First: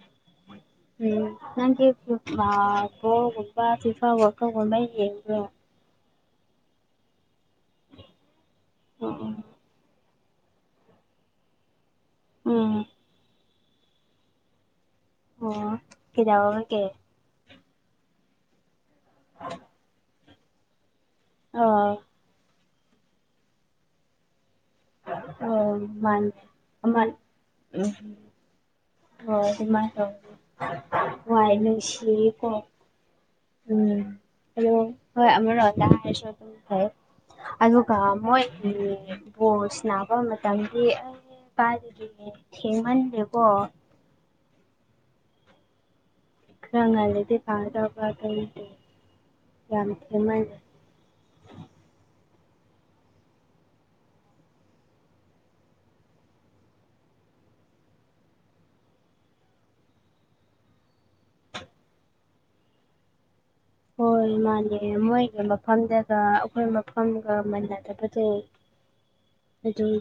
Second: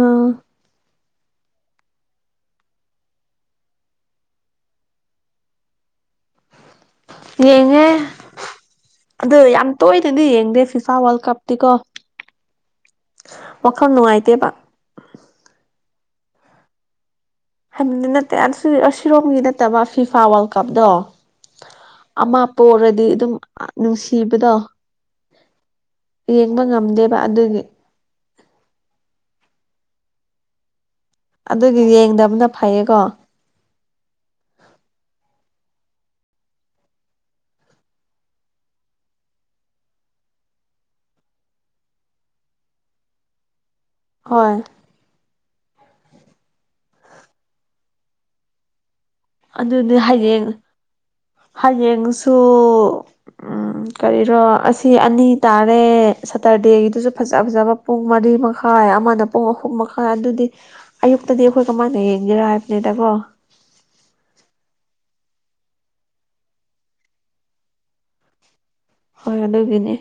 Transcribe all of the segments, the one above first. ꯑꯥ ꯎꯝ ꯅꯪꯒꯤꯕꯣꯒꯨꯝꯕ ꯇꯤꯐ ꯋꯥꯀꯒꯨꯝꯕ ꯌꯦ꯭ꯔꯦ [inaudible] ꯌꯦꯡꯉꯦ ꯎꯝ ꯑꯗꯨ ꯌꯥꯝ ꯇꯣꯏꯅꯗꯤ ꯌꯦꯡꯗꯦ ꯐꯤꯐꯥ ꯋꯥꯔꯜ ꯀꯞꯇꯤꯀꯣ ꯎ ꯋꯥꯈꯜ ꯅꯨꯡꯉꯥꯏꯇꯦꯕ ꯑꯣ ꯀꯔꯎꯕ ꯀꯦ ꯍꯥꯏꯕꯗꯤ ꯅꯠꯇꯦ ꯁꯤꯔꯣꯡꯝꯒꯤ ꯅꯠꯇꯕ ꯐꯤꯐꯥ ꯋꯥꯔꯜ ꯀꯞꯇꯣ ꯑ ꯄꯔꯗꯤ ꯑꯗꯨꯝ ꯅꯨꯡꯁꯤꯕꯗꯣ ꯑꯣ ꯃꯥꯅꯦ ꯌꯦꯡꯕ ꯑꯃ ꯉꯝꯗꯦꯕ ꯑꯗꯨꯒꯤ ꯍ ꯏꯃꯥꯏ ꯍꯏ ꯑꯗꯨꯒꯤ ꯌꯦꯡꯗꯕꯅ ꯅꯨꯡꯁꯤꯀꯣ ꯐꯩꯌꯦꯀꯣ ꯎꯝ ꯍꯂꯣ ꯍꯣꯏ ꯑꯃꯔꯣ ꯂꯔꯁ ꯐ ꯑꯗꯨꯒ ꯃꯣꯏꯒꯤ ꯕꯣꯁ ꯅꯥꯕ ꯃꯇꯝꯒꯤ ꯔꯔꯤ ꯊꯦꯡꯃꯦꯟ ꯂꯩꯦꯕꯣ ꯍꯣꯏ ꯆꯈ꯭ꯔ ꯉ ꯂꯩꯗꯤ ꯐꯥꯗ꯭ꯔꯕꯥꯗꯇꯦ ꯑꯗꯨꯗꯤ ꯍꯌꯦꯡ ꯍꯌꯦꯡꯁꯨ ꯎꯝ ꯀꯔꯤꯔꯣ ꯑꯁꯤ ꯑꯅꯤ ꯇꯥꯔꯦ ꯁꯇꯔꯗꯦꯒꯤꯗꯨꯁꯨ ꯐꯖ ꯐꯖꯕ ꯄꯨꯡ ꯃꯔꯤꯃꯛ ꯃꯈꯥꯏ ꯑꯃꯅ ꯄꯨꯡ ꯑꯍꯨꯝ ꯃꯈꯥꯏ ꯑꯗꯨꯗꯤ ꯑꯌꯨꯛꯇꯗꯤ ꯑꯩꯈꯣꯏ ꯀꯃꯥꯏꯅ ꯌꯦꯡꯒꯦꯔꯥ ꯍꯥꯏꯕꯅꯤꯗꯀꯣ ꯍꯣꯏ ꯃꯥꯅꯦ ꯃꯣꯏꯒ ꯃꯐꯝꯗꯒ ꯑꯩꯈꯣꯏ ꯃꯐꯝꯒ ꯃꯅꯗꯕꯁꯦ ꯍꯣꯏ ꯑꯗꯨꯗ ꯑꯣꯏꯕꯤꯅꯦ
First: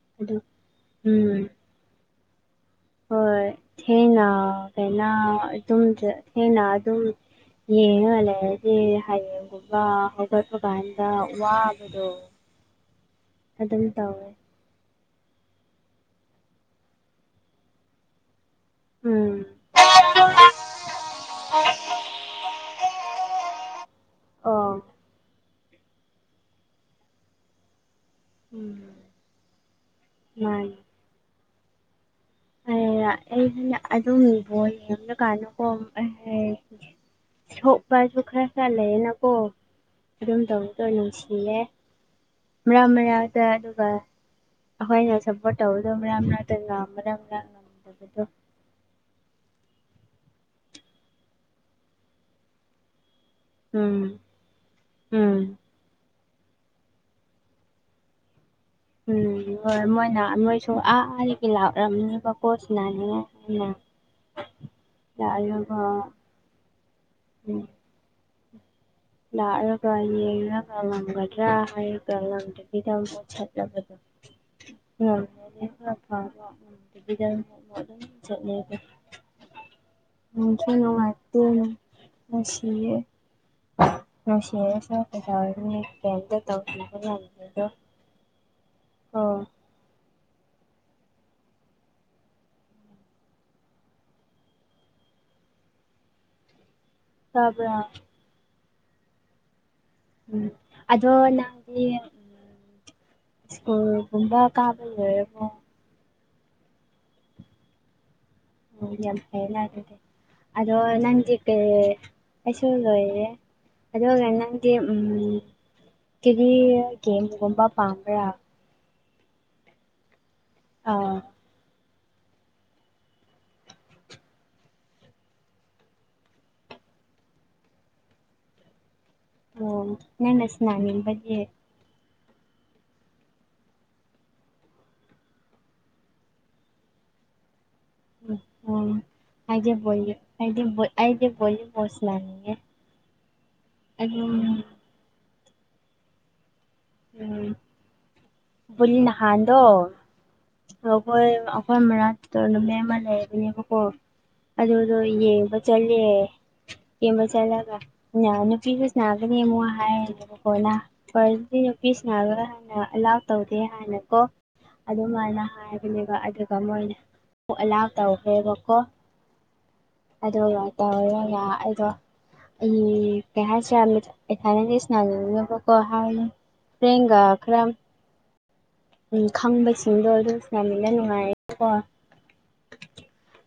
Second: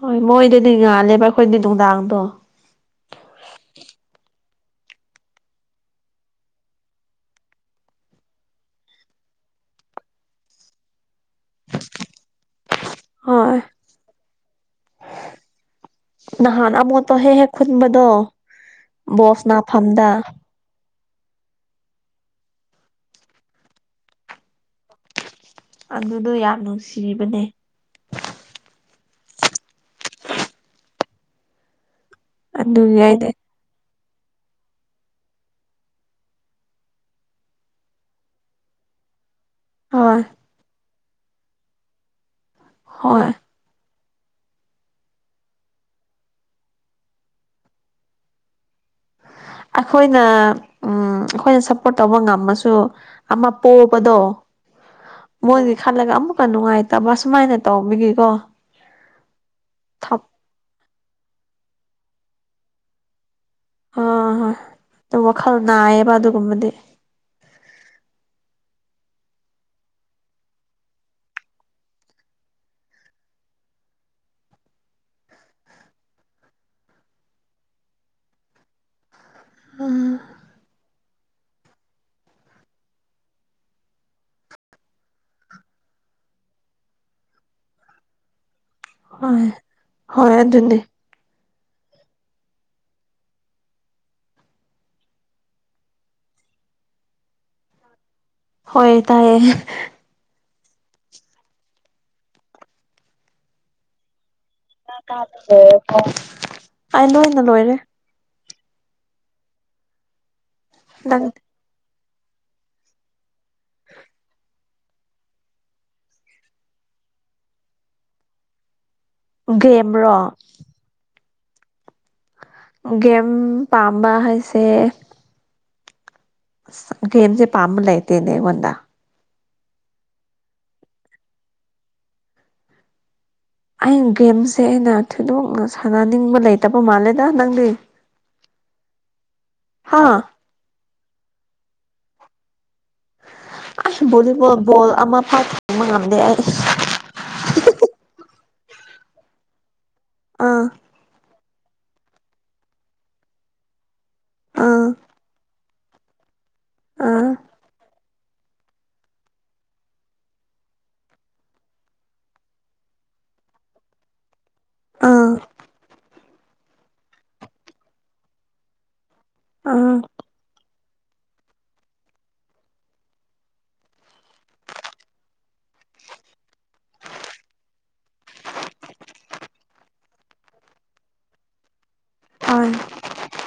ꯍꯣꯏ ꯑꯗꯨ ꯃꯣꯏꯗꯗꯤ ꯉꯥꯜꯂꯦꯕ ꯎꯝ ꯑꯩꯈꯣꯏꯗꯤ ꯅꯨꯡꯗꯥꯡꯗꯣ ꯍꯣꯏ ꯊꯦꯡꯅꯩꯅ ꯑꯗꯨꯝ ꯊꯦꯡꯅ ꯑꯗꯨꯝ ꯌꯦꯡꯜꯂꯔꯗꯤꯦ ꯍꯌꯦꯡꯒꯨꯝꯕ ꯍꯧꯒꯠꯄ ꯀꯥꯟꯗ ꯋꯥꯕꯗꯣ ꯍꯣꯏ ꯑꯗꯦꯜ ꯇꯧꯦ ꯅꯍꯥꯟ ꯑꯃꯣꯠꯇꯣ ꯍꯦꯛ ꯍꯦꯛ ꯈꯨꯟꯕꯗꯣ ꯎꯝ ꯕꯣꯁ ꯅꯥꯐꯝꯗ ꯑꯣ ꯑꯗꯨꯗꯣ ꯌꯥꯝ ꯅꯨꯡꯁꯤꯕꯅꯦ ꯎꯝ ꯃꯥꯏ ꯑꯗꯨꯒꯤ ꯑꯩꯗꯤ ꯑꯩ ꯑꯗꯨꯝꯕꯣꯅ ꯀꯅ ꯁꯣꯛ ꯄꯥꯏꯖꯈꯥ ꯆ ꯂꯩꯦꯅꯀꯣ ꯍꯣꯏ ꯑꯗꯨꯝ ꯇꯧꯗꯧ ꯅꯨꯡꯁꯤꯜꯔꯦ ꯃꯔꯛ ꯍꯣꯏ ꯃꯔꯥꯡꯗ ꯑꯗꯨꯒ ꯑꯩꯈꯣꯏ ꯉ ꯁꯄꯣ ꯇꯧꯗꯣ ꯃꯔ ꯉ ꯇꯕꯗ ꯑꯩꯈꯣꯏꯅ ꯎꯝ ꯑꯩꯈꯣꯏꯅ ꯁꯞꯄꯣꯔꯠ ꯇꯧꯕ ꯉꯝꯃꯁꯨ ꯑꯃ ꯎꯝ ꯄꯣꯄꯗꯣ ꯎꯝ ꯃꯣꯏꯗꯤ ꯈꯥꯂꯒꯦ ꯑꯃꯛ ꯆꯄ ꯅꯨꯡꯉꯥꯏꯇꯕ ꯁꯨꯃꯥꯏꯅ ꯇꯧꯕꯤꯒꯤꯀꯣ ꯎꯝ ꯍꯣꯏ ꯃꯣꯏꯅ ꯅꯣꯏꯁꯨ ꯑꯥ ꯑꯥꯒꯤ ꯂꯥꯛꯔꯝꯅꯦꯕꯀꯣꯠꯁꯤꯅꯅꯦ ꯑ ꯍꯣꯏ ꯑꯗꯨ ꯋꯥꯈꯜ ꯂꯥꯛꯔꯒ ꯅꯥꯏꯌꯦꯕ ꯑꯗꯨꯒꯨꯝꯕꯗꯤ ꯂꯔ ꯀꯅꯤ ꯀꯂꯂꯝ ꯀꯔ ꯍꯥꯏꯥꯏ ꯀꯂꯝꯠ [unintelligible] ꯆ ꯃꯖ ꯎꯝ ꯅꯨꯡꯉꯥꯏꯇ ꯃꯁꯤꯁꯤꯦ ꯃꯔ ꯀꯗ ꯇꯧꯗ ꯍꯣꯏ ꯍꯣꯏ ꯑꯗꯨꯅꯦ ꯆꯕꯔꯥ ꯍꯣꯏ ꯇꯥꯏꯌꯦ ꯎ ꯑꯗꯣ ꯅꯪꯗꯤ ꯁꯀꯨꯜꯒꯨꯝꯕ ꯑꯩ ꯂꯣꯏꯅ ꯂꯣꯏꯔꯦ ꯑꯣ ꯌꯥꯝ ꯐꯦꯂꯦ ꯑꯗꯣ ꯅꯪ ꯀꯦ ꯑꯩꯁꯨ ꯂꯣꯏꯔꯦ ꯑꯗꯨꯒ ꯅꯪꯗꯤ ꯀꯤꯔꯤ ꯀꯦꯝ ꯀꯨꯝꯕ ꯄꯥꯡꯝꯕ꯭ꯔꯥ ꯒꯦꯦꯝ꯭ꯔꯣ ꯑꯥ ꯒꯦꯝ ꯄꯝꯝꯕꯁꯦ ꯦꯝꯁꯦ ꯄꯥꯝꯕ ꯂꯩꯥꯏꯇꯦꯅꯦ ꯋꯥꯟꯗ ꯑꯣ ꯅꯟꯅꯁꯅꯥꯅꯤꯦ ꯑꯩ ꯒꯦꯝꯁꯦ ꯑꯩꯅ ꯊꯤꯗꯣꯛꯅ ꯁꯥꯟꯅꯅꯤꯡꯕ ꯂꯩꯇꯕ ꯃꯥꯜꯂꯦꯗ ꯅꯪꯗꯤ ꯎ ꯍꯥ ꯑꯩꯒꯤꯦꯣꯦ ꯑꯗꯤ ꯑꯩꯗꯤꯦꯣꯦ ꯍꯣꯁꯂꯅꯤꯦ ꯑꯁ ꯚꯣꯂꯤꯕꯣꯜ ꯣꯜ ꯑꯃ ꯐꯥ ꯊꯦꯡꯕ ꯉꯝꯗꯦ ꯑꯩ ꯎꯝ ꯑꯥ ꯅꯍꯥꯟꯗꯣꯈꯣꯏ ꯑꯩꯈꯣꯏ ꯃꯔꯅꯥ ꯇ ꯅꯨ ꯃ ꯑꯃ ꯂꯩꯕꯅꯦꯕꯀꯣ ꯑꯥ ꯑꯗꯨꯗꯣ ꯌꯦꯡꯕ ꯆꯠꯂꯦ ꯀꯕ ꯑꯥ ꯆꯂꯒ ꯅꯨꯄꯤꯗꯨꯁꯅꯥꯒꯅꯤ ꯑꯃꯣ ꯍꯥꯏꯔꯅꯦꯕꯀꯣꯗꯤ ꯅꯨꯄꯤꯁꯤ ꯅꯥꯔꯥꯟꯅ ꯇꯧꯗꯦ ꯍꯥꯏꯅꯀꯣ ꯑꯗꯨꯃꯥꯏꯅ ꯑꯥ ꯍꯥꯏꯕꯅꯦꯕ ꯑꯗꯨ ꯃꯣꯏꯅ ꯄꯣꯛ ꯑꯂꯥꯎ ꯇꯧꯈ꯭ꯔꯦꯕꯀꯣ ꯑꯥ ꯑꯗꯨꯒ ꯇꯧꯔꯔ ꯉ ꯑꯩꯗꯣ ꯎ ꯀꯁꯦ ꯑꯦꯁꯅ ꯀꯍ ꯔꯦꯡꯒꯥꯈ꯭ꯔꯝ ꯎꯝ ꯈꯪꯕꯁꯤꯡꯗꯣ ꯑꯗꯨ ꯌꯥꯝꯃꯤꯅ ꯅꯨꯡꯉꯥꯏꯔ ꯀꯣ ꯍ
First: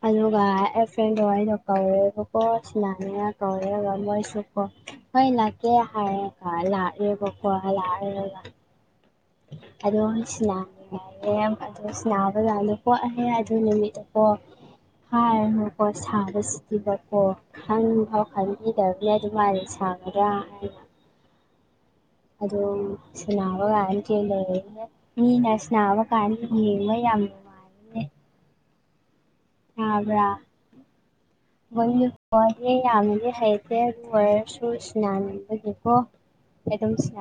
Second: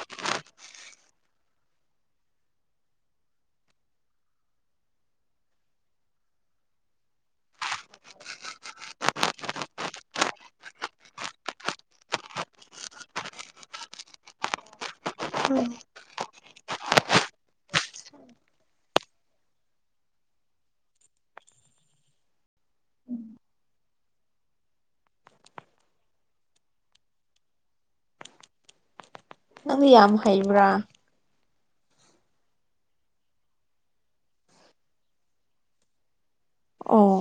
ꯑꯗꯨꯒ ꯑꯩ ꯐ꯭ꯔꯦꯟꯗꯣ ꯋꯥꯔꯤꯗꯣ ꯀꯧꯔꯦꯕꯀꯣ ꯁꯨꯃꯅꯦꯅ ꯀꯧꯔꯦꯒ ꯃꯣꯏꯁꯨ ꯀꯣ ꯍꯣꯏ ꯂꯥꯛꯀꯦ ꯍꯥꯏꯔꯦꯀ ꯂꯥꯛꯑꯦꯕꯀꯣ ꯂꯥꯛꯑꯔꯦ ꯑꯗꯣ ꯁꯤꯅꯥꯅꯤꯡꯉꯥꯏꯅꯦ ꯑꯗꯣ ꯁꯤꯅꯥꯕ ꯀꯥꯟꯗ ꯄꯣꯛꯑꯔꯦ ꯑꯗꯨ ꯅꯨꯃꯤꯠꯇꯀꯣ ꯍꯥꯏꯔꯀꯣ ꯁꯥꯕꯁꯤꯗꯤꯕꯀꯣ ꯈꯟꯐꯥꯎ ꯈꯟꯕꯤꯗꯕꯅꯤ ꯑꯗꯨꯃꯥꯏꯦ ꯁꯥ [unintelligible] ꯑꯗꯣ ꯁꯅꯥꯕ ꯀꯥꯟꯇ ꯁꯅꯥꯕ ꯀꯥꯟ ꯌꯥ ꯑꯅꯦ ꯅꯪꯗꯤ ꯌꯥꯝ ꯍꯩꯕ꯭ꯔꯥ ꯃꯣꯏꯒꯤꯀꯍꯦ ꯌꯥꯝꯅꯗꯤ ꯍꯩꯇꯦ ꯑꯗꯨ ꯑꯣꯏꯔꯁꯨ ꯏꯁꯅꯥꯅꯤꯡꯕꯒꯤꯀꯣ [unintelligible] ꯑ ꯑꯣ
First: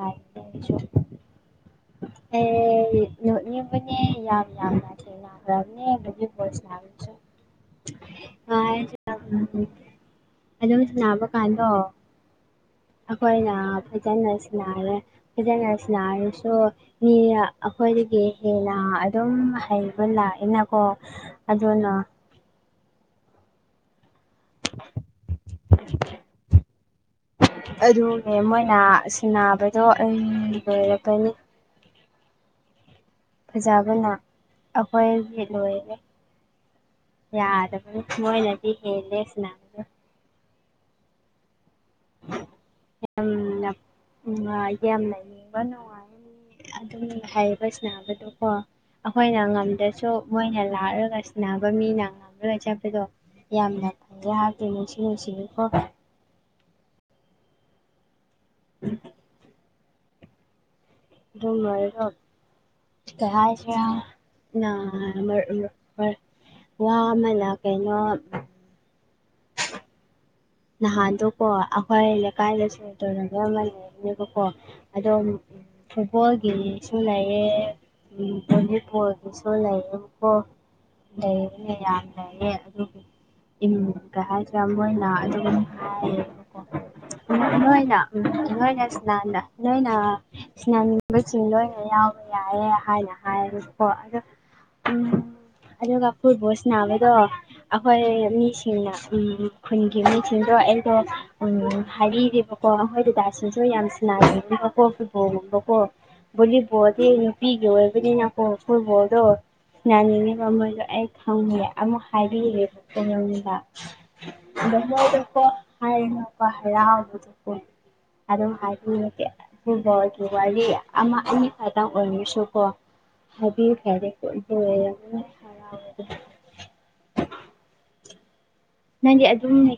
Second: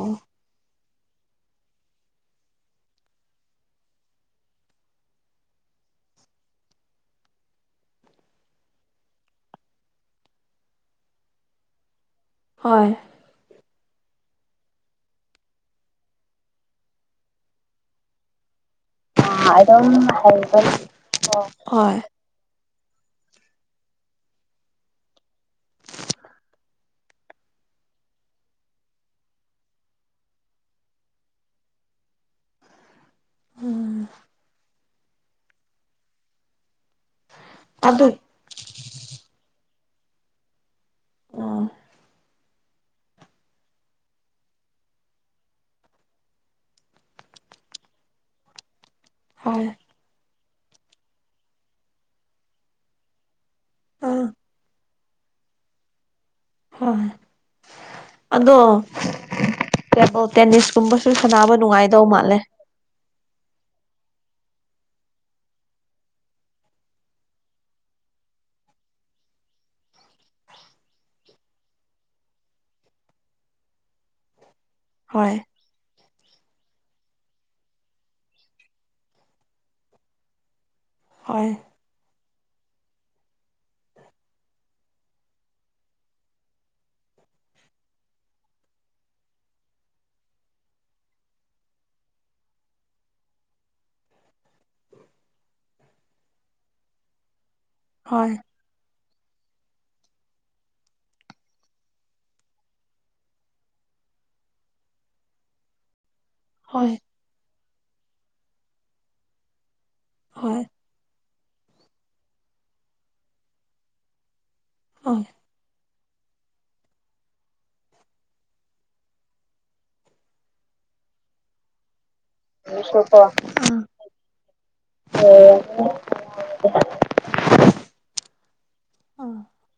ꯅ ꯃꯅꯦ ꯌꯥ ꯌꯥ ꯃꯥꯅꯥ꯭ꯔ ꯑ ꯑꯣꯝ ꯕ ꯀꯥꯟꯗꯣ ꯍꯣꯏ ꯑꯩꯈꯣꯏꯅ ꯐꯩꯖꯅ ꯁꯤꯅꯥꯔꯦ ꯐꯩꯖꯅ ꯁꯤꯅꯥꯔꯁꯨ ꯃꯤ ꯑꯩꯈꯣꯏꯗꯒꯤ ꯍꯦꯟꯅ ꯑꯗꯨꯝ ꯍꯩꯕ ꯂꯥꯛꯑꯦꯅꯀꯣ ꯑꯗꯨꯅ ꯍꯣꯏ [inaudible] ꯑꯗꯨꯅꯦ ꯃꯣꯏꯅ ꯁꯤꯟꯅꯕꯗꯣ ꯑꯩ ꯂꯣꯏꯔꯕꯅꯤ ꯎꯝ ꯐꯖꯕꯅ ꯑꯩꯈꯣꯏꯒꯤ ꯂꯣꯏꯔꯦ ꯌꯥꯗ ꯑꯗꯨ ꯃꯣꯏꯅꯗꯤ ꯍꯦꯦꯁ ꯑꯥ ꯌꯥꯝꯅ ꯎ ꯌꯥꯝꯅ ꯏꯪꯕ ꯅꯨꯡꯉꯥꯏ ꯑꯗꯨꯝ ꯍꯥꯏꯌꯦꯕ ꯁꯅꯕꯗꯣꯀꯣ ꯑꯩꯈꯣꯏꯅ ꯍꯣꯏ ꯉꯝꯗ꯭ꯔꯁꯨ ꯃꯣꯏꯅ ꯂꯥꯛꯂꯒ ꯁꯅꯕ ꯃꯤꯅ ꯉꯝꯔꯒ ꯆꯠꯄꯗꯣ ꯌꯥꯝꯅ ꯑꯥ ꯐꯖꯩ ꯍꯥꯏꯗꯤ ꯅꯨꯡꯁꯤ ꯅꯨꯡꯁꯤꯕꯤꯀꯣ ꯍꯣꯏ ꯑꯗꯣ ꯀꯣ ꯇꯦꯅꯤꯁ ꯑꯗꯨ ꯃꯔ ꯀꯌꯥꯥꯏꯁ ꯋꯥ ꯑꯃ ꯂ ꯀꯩꯅꯩꯅꯣ [inaudible] ꯅꯍꯥꯟꯗꯣ ꯀꯣ ꯑꯩꯈꯣꯏ ꯂꯩꯀꯥꯏꯗ ꯁ ꯇꯧꯅꯕ ꯑꯃ ꯂꯩꯔꯅꯦꯕꯀꯣ ꯑꯗꯣ ꯍꯣꯏ ꯐꯨꯠꯕꯣꯜꯒꯤꯁꯨ ꯂꯩꯑꯦ ꯚꯣꯂꯤꯄꯣꯔꯒꯤꯁꯨ ꯂꯩꯑꯦꯀꯣ ꯍꯣꯏ ꯂꯩꯔꯅꯦ ꯌꯥꯝ ꯂꯩꯔꯦ ꯑꯗꯨꯕꯨ ꯀ ꯍꯥꯏꯗ꯭ꯔꯦ ꯃꯣꯏꯅ ꯎ ꯅꯣꯏꯅ ꯅꯣꯏꯅ ꯏꯁ ꯅꯣꯏꯅ ꯏꯁꯅꯥꯅꯤꯡꯕꯁꯤꯡ ꯂꯣꯏꯅ ꯌꯥꯎꯕ ꯌꯥꯏ ꯍꯥꯏꯅ ꯍꯥꯏ ꯎꯝ ꯑꯗꯨꯗ ꯀꯄꯨꯔꯕꯣꯁꯅꯅꯥꯋꯦꯗꯣ ꯑꯩꯈꯣꯏ ꯍꯣꯏ ꯃꯤꯁꯤꯡꯅ ꯎ ꯈꯨꯟꯒꯤ ꯁꯤꯡꯗꯣ ꯑꯩꯗꯣ ꯍꯥꯏꯔꯤꯕꯀꯣ ꯑꯩꯣꯏ ꯗꯗꯥꯁꯤꯡꯁꯨ ꯌꯥꯝ ꯁꯟꯅꯕꯀꯣ ꯐꯨꯠꯕꯣꯜ ꯀꯣ ꯍꯣꯏ ꯕꯨꯣꯂꯤꯕꯣꯗꯤ ꯅꯨꯄꯤꯒꯤ ꯑꯣꯏꯕꯅꯤꯅꯀꯣ ꯐꯨꯕꯣꯜꯗꯣ ꯍꯣꯏ ꯁꯅꯥꯅꯤꯅꯦꯕꯝꯣꯏꯁꯨꯣ ꯑꯩ ꯈꯪꯍꯦ ꯑꯃꯨꯛ ꯍꯥꯏꯕꯤꯔꯦ ꯌꯨꯝꯗ ꯑꯗ ꯎꯝ ꯃꯣꯏꯗꯀꯣ ꯍꯥꯏꯅꯀ ꯍꯥꯏ ꯌꯥꯎꯕꯗ ꯐꯣ ꯑꯗ ꯍꯥꯏꯕ ꯑ ꯈꯗ ꯑꯣꯏꯅꯤ ꯀꯣ ꯍꯥꯏꯗꯤ ꯐꯔꯦ ꯌꯥꯝ [inaudible] ꯅꯪꯗꯤ ꯑꯗꯨꯝꯅꯦ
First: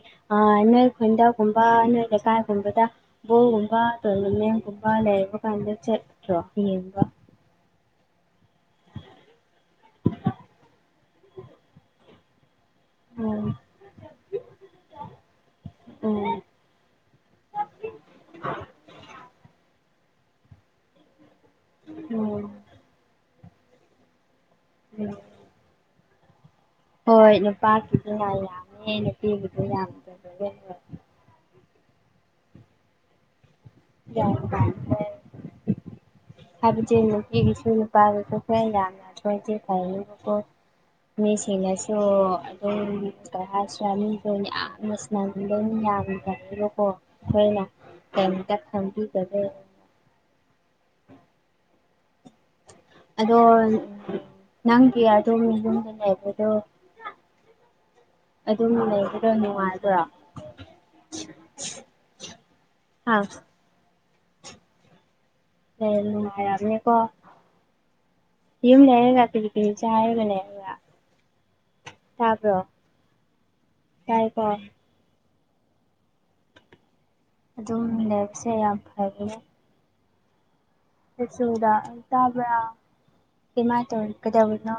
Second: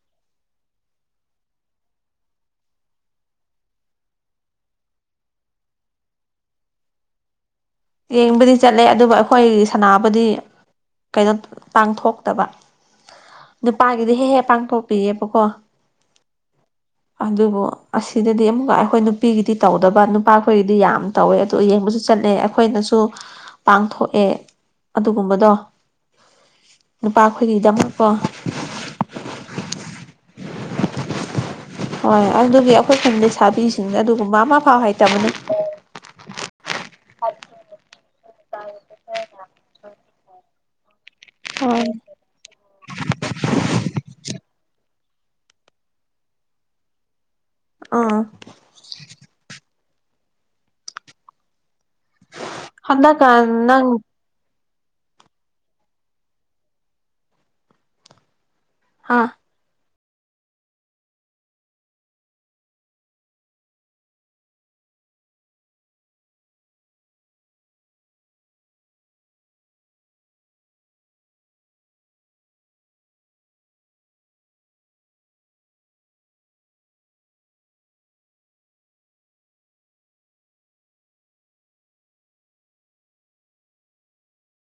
ꯅꯣꯏ ꯈꯨꯟꯗꯒꯨꯝꯕ ꯅꯣꯏ ꯂꯩꯀꯥꯏꯒꯨꯝꯕꯗ ꯕꯣꯜꯒꯨꯝꯕ ꯇꯣꯔꯅꯃꯦꯟꯒꯨꯝꯕ ꯂꯩ ꯀꯟ ꯆ꯭ꯔꯣ ꯍꯕ ꯌꯦꯡꯕꯗꯤ ꯆꯠꯂꯦ ꯑꯗꯨꯕꯨ ꯑꯩꯈꯣꯏ ꯁꯅꯥꯕꯨꯗꯤ ꯀꯣ ꯄꯥꯡꯊꯣꯛꯇꯕ ꯎꯝ ꯅꯨꯄꯥꯒꯤꯗꯤ ꯍꯦꯛ ꯍꯦꯛ ꯄꯥꯡꯊꯣꯛꯄꯤꯑꯕꯀꯣ ꯎꯝ ꯑꯗꯨꯕꯨ ꯑꯁꯤꯗꯗꯤ ꯑꯃꯨꯛꯀ ꯑꯩꯈꯣꯏ ꯅꯨꯄꯤꯒꯤꯗꯤ ꯇꯧ ꯗ ꯅꯨꯄꯥ ꯑꯩꯈꯣꯏꯒꯤꯗꯤ ꯌꯥꯝ ꯇꯧꯋꯦ ꯑꯣ ꯌꯦꯡꯕꯁꯨ ꯆꯠꯅꯦ ꯎꯝ ꯄꯥꯡꯊꯣꯛꯑꯦ ꯎꯝ ꯑꯗꯨꯒꯨꯝꯕꯗꯣ ꯍꯣꯏ ꯅꯨꯄꯥꯈꯣꯏꯒꯤꯗꯃꯛꯀꯣ ꯅꯨꯄꯥꯀꯤꯗ ꯌꯥꯝ ꯌꯥꯝꯉ ꯅꯨꯄꯤꯒꯤꯗ ꯌꯥꯝ ꯍꯣꯏ ꯑꯗꯨꯒꯤ ꯑꯩꯈꯣꯏ ꯈꯨꯟ ꯂꯩ ꯁꯥꯕꯤꯁꯤꯡꯁ ꯒ꯭ꯌꯥꯟ ꯑꯗꯨꯒꯨꯝꯕ ꯑꯃ ꯐꯥꯎ ꯇꯥꯗ꯭ꯔꯦ ꯍꯥꯏꯇꯕꯅꯦ ꯍꯥꯏꯕꯗꯤ ꯅꯨꯄꯤꯒꯤꯁꯨ ꯅꯨꯄꯥꯒꯤꯁꯨ ꯍ ꯌꯥꯝꯅꯊꯗꯤꯦ ꯐꯀꯣ ꯍꯣꯏ ꯃꯤꯁꯤꯡꯅꯁꯨ ꯑꯗꯨꯝ ꯀꯩ ꯍꯥꯏꯁꯨꯔ ꯃꯤꯁꯨ ꯌꯥꯝꯌꯥꯝꯅ ꯃꯗꯅ ꯌꯥꯝꯗꯅꯤꯕꯀꯣ ꯑꯩꯈꯣꯏꯅ ꯑꯥ ꯀꯔꯤꯝꯇ ꯈꯪꯕꯤꯒꯗꯦ ꯑꯗꯣ ꯍꯟꯗꯛꯀꯥꯟ ꯅꯪ ꯅꯪꯒꯤ ꯑꯗ ꯏꯅ ꯂꯩꯕꯗꯨ ꯑꯗꯨꯝ ꯍꯥ ꯂꯩꯕꯗꯣ ꯅꯨꯡꯉꯥꯏꯕ꯭ꯔꯣ ꯑꯥꯎ ꯂꯩ ꯃꯅꯤꯀꯣ ꯌꯨꯝ ꯅꯔꯒ ꯇꯅꯤ ꯆꯌꯦꯕꯅꯦꯔꯉ ꯇꯥꯕ꯭ꯔꯣ ꯇꯔꯄ ꯑꯗꯨꯝ ꯂꯩꯕꯁꯦ ꯌꯥꯝ ꯐꯔ ꯁꯨꯗ ꯏ ꯇꯕ ꯀꯃꯥꯏ ꯇꯧ ꯑꯣꯏꯔ ꯀꯗꯅꯣ